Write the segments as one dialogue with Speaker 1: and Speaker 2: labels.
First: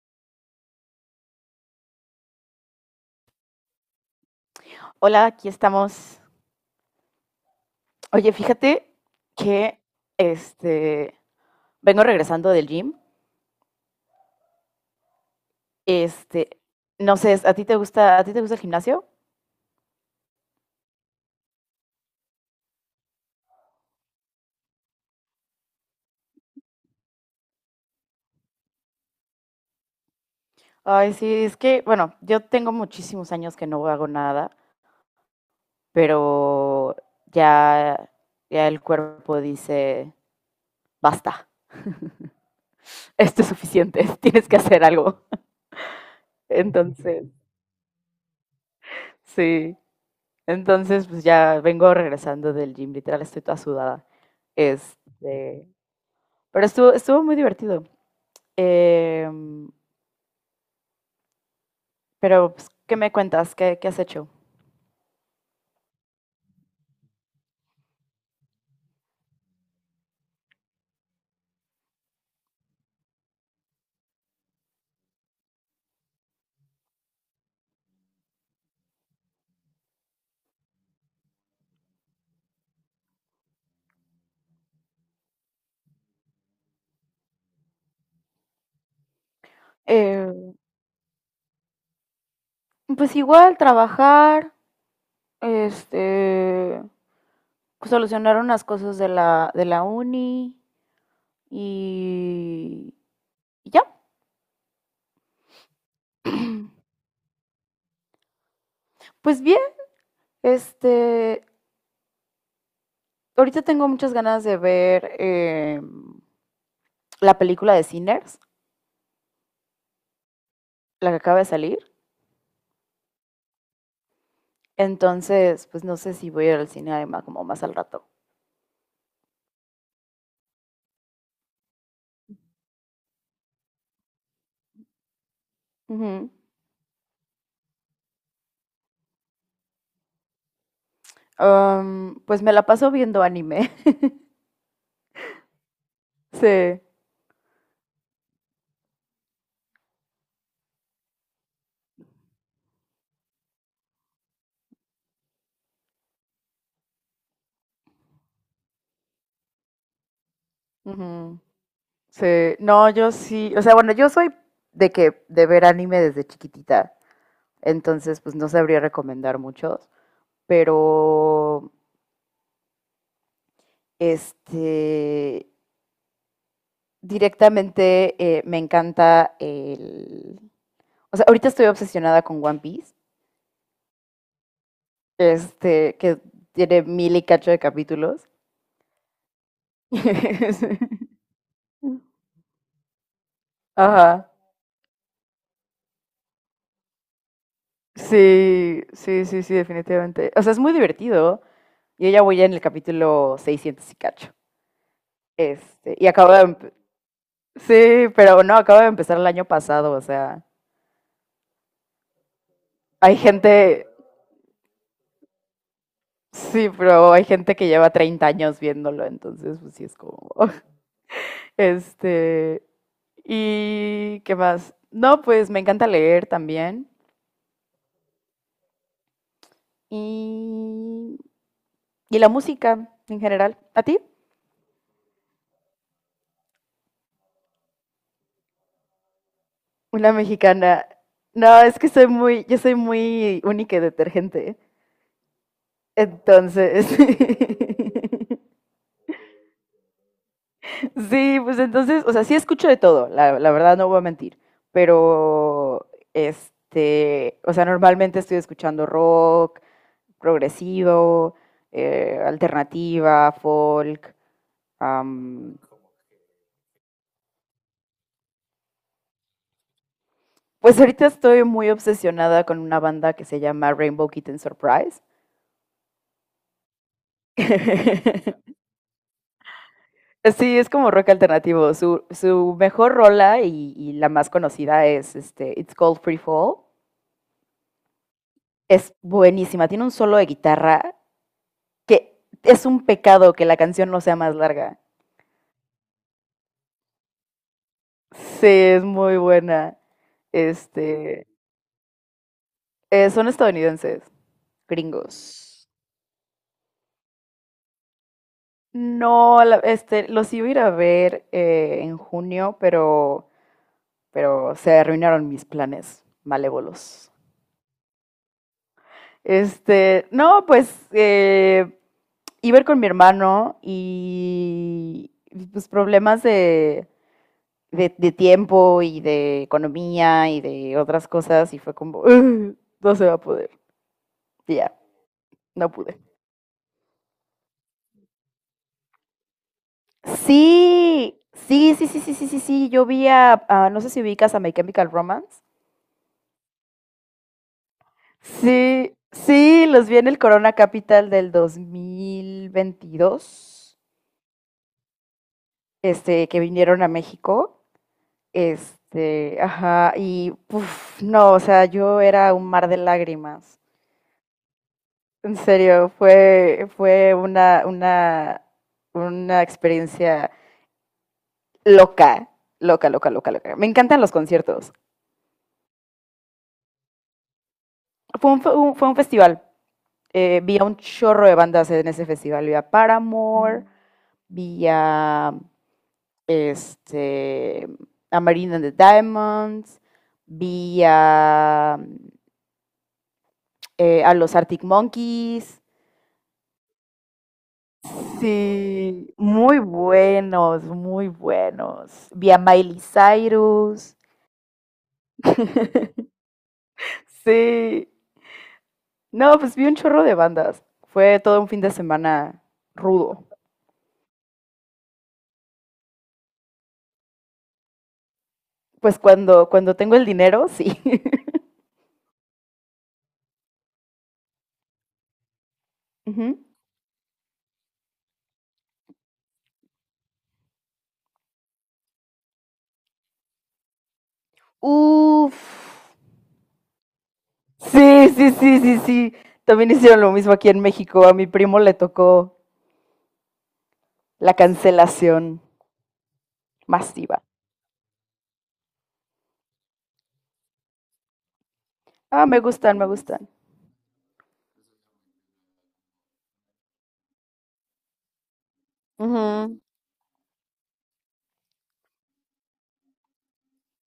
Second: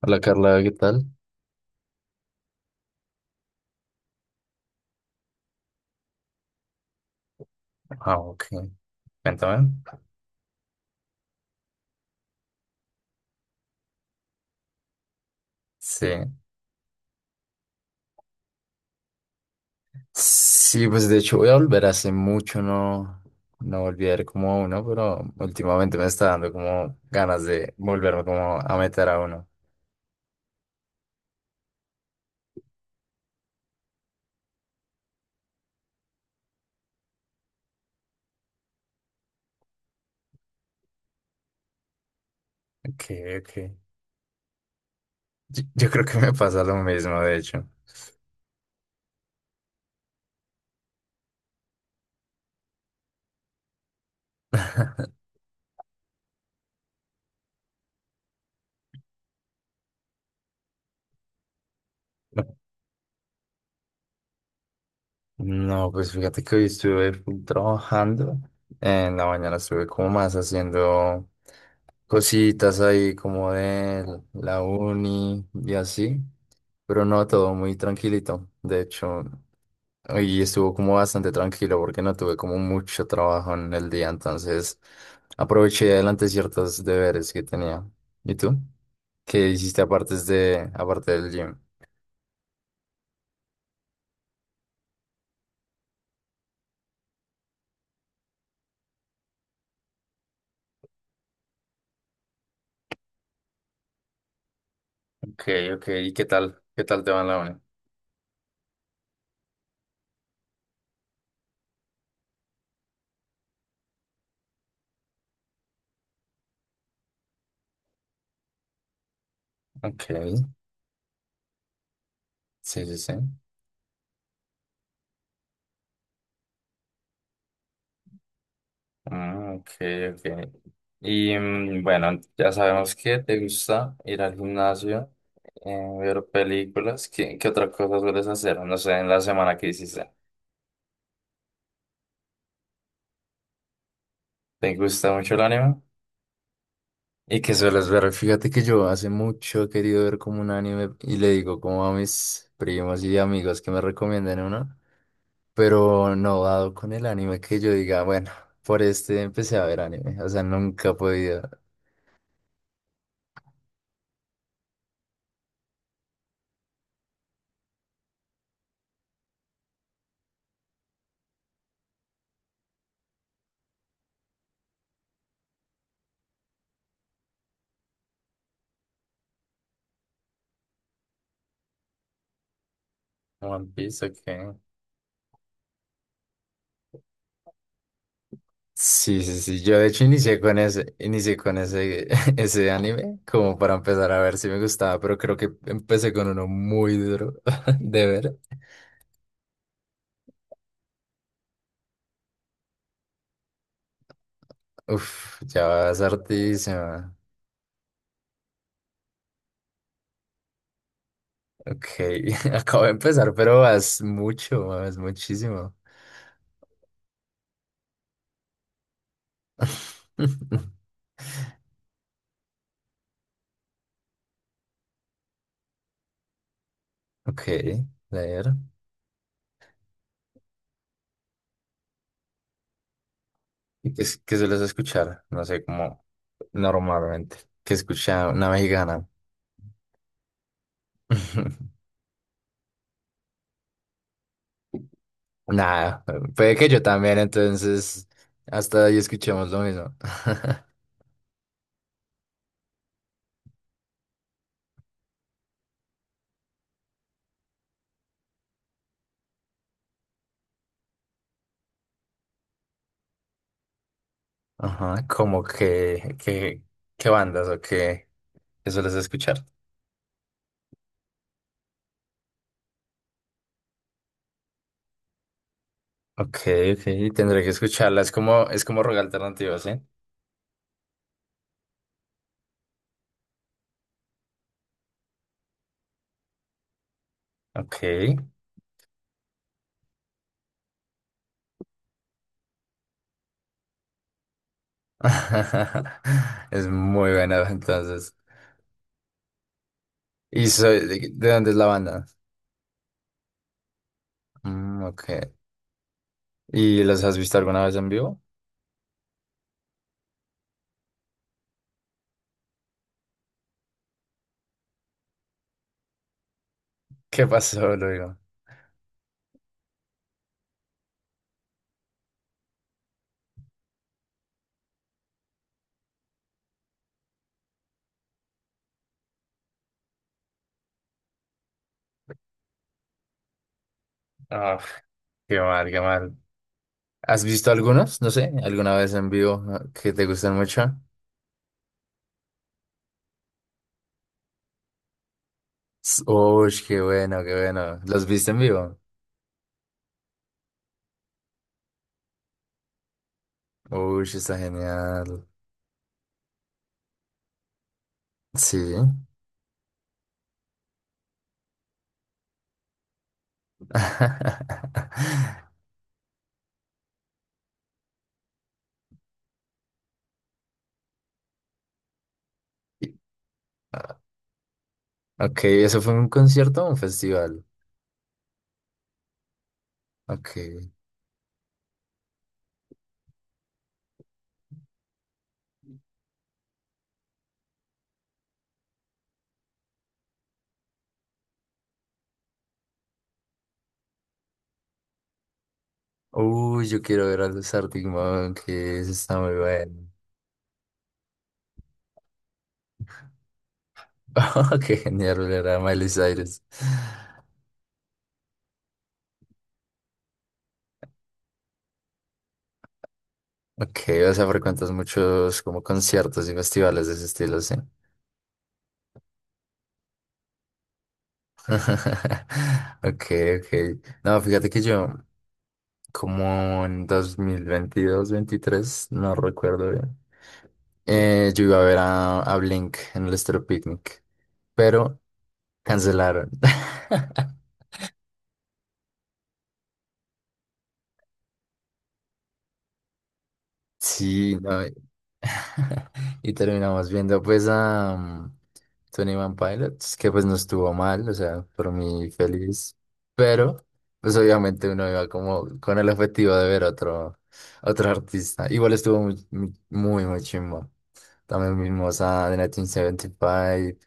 Speaker 1: Hola Carla, ¿qué tal?
Speaker 2: Hola, aquí estamos.
Speaker 1: Ah,
Speaker 2: Oye,
Speaker 1: ok.
Speaker 2: fíjate
Speaker 1: Cuéntame.
Speaker 2: que este vengo regresando del gym.
Speaker 1: Sí.
Speaker 2: Este, no sé, ¿a ti te gusta, a ti te gusta el gimnasio?
Speaker 1: Sí, pues de hecho voy a volver hace mucho, no, no volví a ir como a uno, pero últimamente me está dando como ganas de volverme como a meter a uno.
Speaker 2: Ay, sí, es que, bueno, yo tengo muchísimos años que no hago nada, pero ya, ya el cuerpo dice, basta,
Speaker 1: Ok,
Speaker 2: esto es
Speaker 1: ok.
Speaker 2: suficiente, tienes que hacer algo.
Speaker 1: Yo creo que me pasa lo mismo,
Speaker 2: Entonces,
Speaker 1: de hecho.
Speaker 2: sí, entonces pues ya vengo regresando del gym, literal estoy toda sudada. Este, Pero estuvo muy divertido. Eh, pero, pues, ¿qué me cuentas? Qué has hecho?
Speaker 1: No, pues fíjate que hoy estuve full trabajando. En la mañana estuve como más haciendo cositas ahí como de la uni y así. Pero no, todo muy tranquilito. De hecho, hoy estuvo como bastante tranquilo porque no tuve como mucho trabajo en el día, entonces aproveché y adelanté ciertos deberes que tenía. ¿Y tú? ¿Qué hiciste aparte
Speaker 2: Eh,
Speaker 1: de, aparte del gym?
Speaker 2: pues igual trabajar, este, pues, solucionar unas cosas de de la uni y, y ya.
Speaker 1: Ok, ok. ¿Y qué tal? ¿Qué tal te va en la uni?
Speaker 2: Pues bien, este, ahorita tengo muchas ganas de ver la película de Sinners,
Speaker 1: Ok,
Speaker 2: la que acaba de salir.
Speaker 1: sí, sí, sí.
Speaker 2: Entonces, pues no sé si voy a ir al cine además como más al rato.
Speaker 1: Ah, ok, ok. Y bueno, ya sabemos que te gusta ir al gimnasio, ver
Speaker 2: Ujú.
Speaker 1: películas. ¿Qué otra cosa sueles hacer? No sé, en la semana que hiciste.
Speaker 2: Pues me la paso viendo anime.
Speaker 1: ¿Te gusta mucho el anime?
Speaker 2: Sí,
Speaker 1: ¿Y qué sueles ver? Fíjate que yo hace mucho he querido ver como un anime y le digo como a mis primos y amigos que me recomienden uno, pero no dado con el anime que yo diga, bueno, por este empecé a ver anime. O sea, nunca he
Speaker 2: ujú,
Speaker 1: podido.
Speaker 2: sí. No, yo sí. O sea, bueno, yo soy de que de ver anime desde chiquitita. Entonces, pues no sabría recomendar muchos. Pero, este, directamente me encanta el. O sea, ahorita estoy obsesionada con One Piece.
Speaker 1: One Piece, ok.
Speaker 2: Este, que tiene mil y cacho de capítulos.
Speaker 1: Sí, sí, sí. Yo de hecho inicié con ese, inicié con ese, ese anime como para empezar a
Speaker 2: Ajá.
Speaker 1: ver si me gustaba, pero creo que empecé con uno muy duro de ver.
Speaker 2: Sí, sí, sí, sí, definitivamente. O sea, es muy divertido. Yo ya voy en el capítulo 600 y cacho.
Speaker 1: Uf, ya
Speaker 2: Este,
Speaker 1: vas
Speaker 2: y acabo de...
Speaker 1: hartísima.
Speaker 2: Sí, pero no, acabo de empezar el año pasado, o sea,
Speaker 1: Ok, acabo de
Speaker 2: hay
Speaker 1: empezar, pero
Speaker 2: gente...
Speaker 1: vas mucho, vas muchísimo.
Speaker 2: Sí, pero hay gente que lleva 30 años viéndolo, entonces pues sí es como... Este, ¿y qué más? No, pues me encanta leer también.
Speaker 1: Ok, leer.
Speaker 2: Y, y la música en general. ¿A
Speaker 1: ¿Y
Speaker 2: ti?
Speaker 1: qué sueles escuchar? No sé, como normalmente. ¿Qué escucha una mexicana?
Speaker 2: Una mexicana. No, es que soy muy, yo soy muy única y detergente.
Speaker 1: Nada, puede que yo
Speaker 2: Entonces,
Speaker 1: también, entonces hasta ahí escuchemos lo mismo.
Speaker 2: sí, pues entonces, o sea, sí escucho de todo, la verdad no voy a mentir, pero o sea, normalmente estoy escuchando rock, progresivo, alternativa, folk.
Speaker 1: Ajá, como
Speaker 2: am,
Speaker 1: qué bandas o qué sueles escuchar.
Speaker 2: pues ahorita estoy muy obsesionada con una banda que se llama Rainbow Kitten Surprise.
Speaker 1: Ok, ok, tendré que escucharla. Es como rock alternativo, ¿sí?
Speaker 2: Sí, es como rock alternativo. Su mejor rola y la más conocida es It's Called Free Fall.
Speaker 1: Ok.
Speaker 2: Es buenísima, tiene un solo de guitarra que es un pecado que la canción no sea más larga.
Speaker 1: Es muy buena, entonces.
Speaker 2: Sí, es muy buena.
Speaker 1: ¿Y soy, de,
Speaker 2: Este,
Speaker 1: de dónde es la banda?
Speaker 2: son estadounidenses,
Speaker 1: Mm, ok.
Speaker 2: gringos.
Speaker 1: ¿Y los has visto alguna vez en vivo?
Speaker 2: No, los iba a ir a ver en junio, pero se arruinaron mis planes malévolos.
Speaker 1: ¿Qué pasó, Luego?
Speaker 2: No, pues iba a ir con mi hermano y pues problemas de de tiempo y de economía y de otras cosas y fue como, "Ugh, no se va a poder. Y
Speaker 1: Ah,
Speaker 2: ya,
Speaker 1: qué mal,
Speaker 2: no
Speaker 1: qué
Speaker 2: pude.
Speaker 1: mal. ¿Has visto algunos? No sé, alguna vez en vivo ah, que te gustan mucho.
Speaker 2: Sí, sí, sí, sí, sí, sí, sí, sí, yo vi no sé si ubicas a My Chemical Romance.
Speaker 1: S- Uy, qué bueno, qué bueno. ¿Los viste en vivo?
Speaker 2: Sí, sí, los vi en el Corona Capital del 2022,
Speaker 1: Uy, está genial.
Speaker 2: que vinieron a México.
Speaker 1: Sí.
Speaker 2: Ajá, y puf, no, o sea, yo era un mar de lágrimas. En serio, fue una experiencia loca, loca,
Speaker 1: Y-
Speaker 2: loca, loca, loca. Me encantan los conciertos.
Speaker 1: Ok, ¿eso fue un concierto o un festival?
Speaker 2: Fue un, fue un festival.
Speaker 1: Ok.
Speaker 2: Vi a un chorro de bandas en ese festival. Vi a Paramore, vi a, este, a Marina and the Diamonds, vi a los Arctic Monkeys.
Speaker 1: Uy, yo quiero ver a los Arctic Monkeys,
Speaker 2: Sí,
Speaker 1: está muy
Speaker 2: muy
Speaker 1: bueno.
Speaker 2: buenos, muy buenos. Vi a Miley Cyrus.
Speaker 1: Qué genial ver a Miley Cyrus.
Speaker 2: Sí. No, pues vi un chorro de bandas. Fue todo un fin de semana rudo.
Speaker 1: Ok, o sea, frecuentas muchos como conciertos y festivales de ese estilo, ¿sí?
Speaker 2: Pues cuando, cuando tengo el dinero, sí.
Speaker 1: Okay, okay. No, fíjate que yo,
Speaker 2: Ujú.
Speaker 1: como en 2022, veintitrés, no recuerdo bien, yo iba a ver a Blink en el Estéreo Picnic, pero
Speaker 2: Uf.
Speaker 1: cancelaron.
Speaker 2: Sí, sí, sí, sí, sí. También hicieron lo mismo aquí en México. A mi primo le tocó la
Speaker 1: Sí, no,
Speaker 2: cancelación
Speaker 1: y terminamos
Speaker 2: masiva.
Speaker 1: viendo pues a Tony One Pilots, que pues no estuvo mal, o sea, por mí
Speaker 2: Ah, me
Speaker 1: feliz.
Speaker 2: gustan, me gustan.
Speaker 1: Pero, pues obviamente uno iba como con el objetivo de ver otro artista. Igual estuvo muy, muy,
Speaker 2: Ujú.
Speaker 1: muy, muy chimbo. También vimos a The 1975,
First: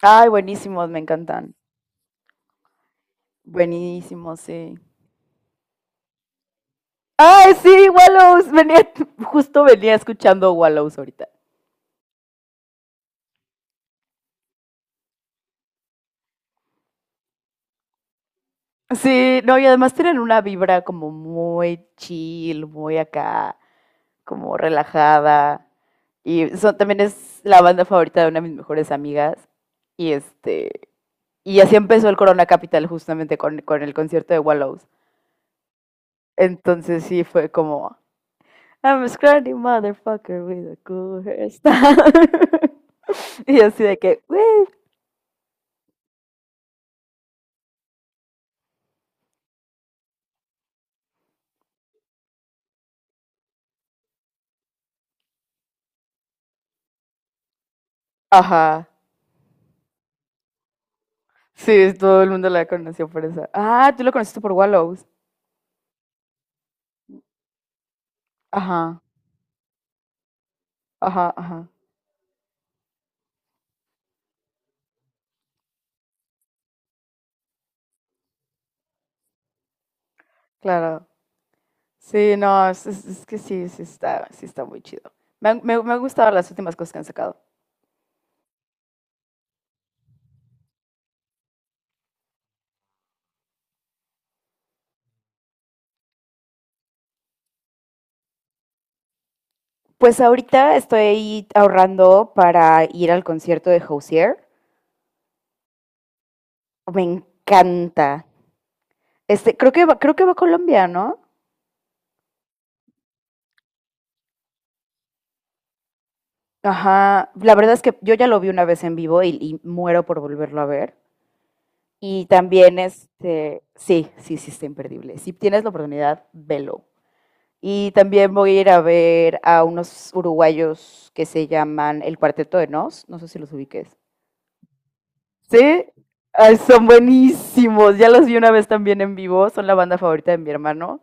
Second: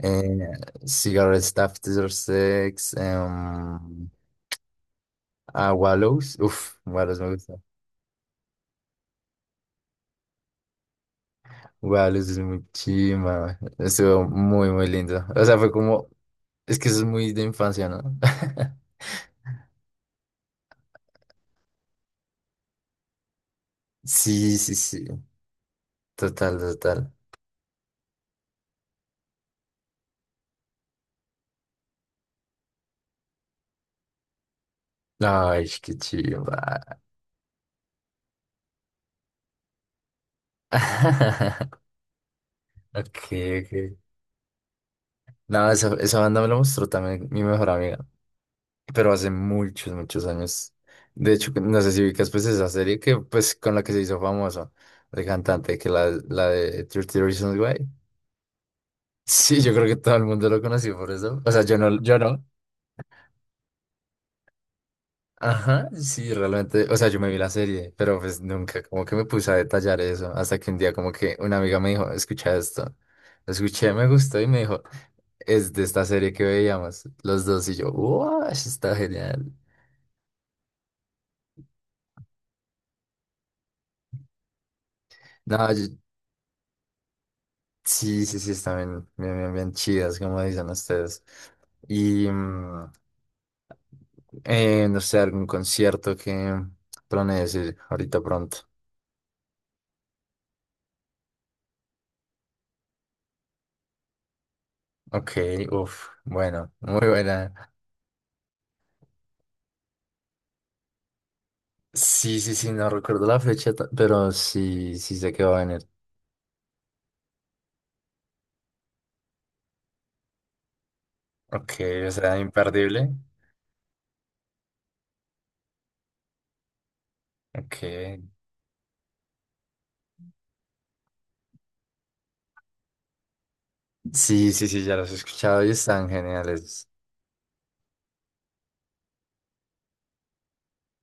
Speaker 2: Ay, buenísimos, me
Speaker 1: Cigarette
Speaker 2: encantan.
Speaker 1: Staff 6, em,
Speaker 2: Buenísimos, sí.
Speaker 1: a Wallows. Uf, Wallows me
Speaker 2: Ay,
Speaker 1: gusta.
Speaker 2: sí, Wallows. Venía, justo venía escuchando Wallows ahorita.
Speaker 1: Wallows es muy chimba. Estuvo muy, muy lindo. O sea, fue como. Es que eso es muy de infancia, ¿no?
Speaker 2: Sí, no, y además tienen una vibra como muy chill, muy acá, como
Speaker 1: Sí, sí, sí.
Speaker 2: relajada. Y
Speaker 1: Total,
Speaker 2: son, también
Speaker 1: total.
Speaker 2: es la banda favorita de una de mis mejores amigas. Y este, y así empezó el Corona Capital justamente con el concierto de Wallows.
Speaker 1: Ay, qué chimba.
Speaker 2: Entonces sí fue como, I'm a scrawny motherfucker with a cool hairstyle.
Speaker 1: Ok,
Speaker 2: Y
Speaker 1: ok.
Speaker 2: así de que, "Woo".
Speaker 1: No, esa banda me la mostró también mi mejor amiga, pero hace muchos, muchos años. De hecho, no sé si ubicas pues esa serie que pues con la que se hizo famoso, el cantante, que la de 30 Reasons Why.
Speaker 2: Ajá.
Speaker 1: Sí, yo creo que todo el mundo lo conoció por eso. O sea, yo
Speaker 2: Sí,
Speaker 1: no, yo
Speaker 2: todo el
Speaker 1: no.
Speaker 2: mundo la conoció por eso. Ah, tú lo conociste por Wallows.
Speaker 1: Ajá, sí, realmente, o sea, yo me vi la serie, pero pues nunca
Speaker 2: Ajá,
Speaker 1: como que me puse a detallar eso, hasta que un día como
Speaker 2: ajá,
Speaker 1: que una
Speaker 2: ajá.
Speaker 1: amiga me dijo, escucha esto, lo escuché, me gustó y me dijo, es de esta serie que veíamos los dos y yo, wow, está genial.
Speaker 2: Claro. Sí, no, es, es que sí, sí está muy chido. Me han,
Speaker 1: No,
Speaker 2: me
Speaker 1: yo-
Speaker 2: han gustado las últimas cosas que han sacado.
Speaker 1: sí, sí, sí, están bien, bien, bien, bien chidas, como dicen ustedes. Y, no sé, algún concierto que planees ir ahorita pronto.
Speaker 2: Pues ahorita estoy ahorrando para ir al concierto de Hozier.
Speaker 1: Ok, uff, bueno,
Speaker 2: Me
Speaker 1: muy buena.
Speaker 2: encanta. Creo que va a Colombia, ¿no?
Speaker 1: Sí, sí, sí, no recuerdo la fecha, ta- pero sí, sí sé que va a venir.
Speaker 2: Ajá. La verdad es que yo ya lo vi una vez en vivo y muero por volverlo a ver.
Speaker 1: Ok, o
Speaker 2: Y
Speaker 1: sea,
Speaker 2: también,
Speaker 1: imperdible.
Speaker 2: sí, sí, sí, está imperdible. Si tienes la oportunidad, velo.
Speaker 1: Ok.
Speaker 2: Y también voy a ir a ver a unos uruguayos que se llaman El Cuarteto de Nos, no sé si los ubiques.
Speaker 1: Sí, sí, sí, ya los he escuchado y
Speaker 2: Sí,
Speaker 1: están
Speaker 2: ay, son
Speaker 1: geniales.
Speaker 2: buenísimos. Ya los vi una vez también en vivo, son la banda favorita de mi hermano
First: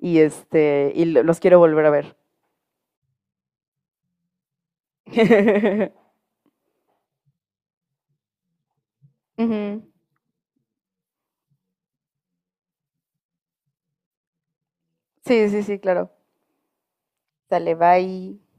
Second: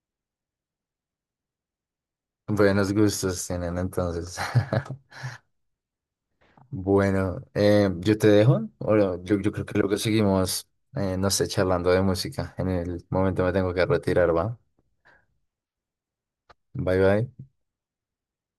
Speaker 2: y los quiero volver a ver.
Speaker 1: Buenos gustos tienen entonces. Bueno, yo te dejo. Bueno, yo creo que
Speaker 2: Ujú.
Speaker 1: luego seguimos, no sé, charlando de música. En el momento me tengo que retirar, ¿va?
Speaker 2: Sí, sí, sí, claro.
Speaker 1: Bye, bye.
Speaker 2: Sale, bye.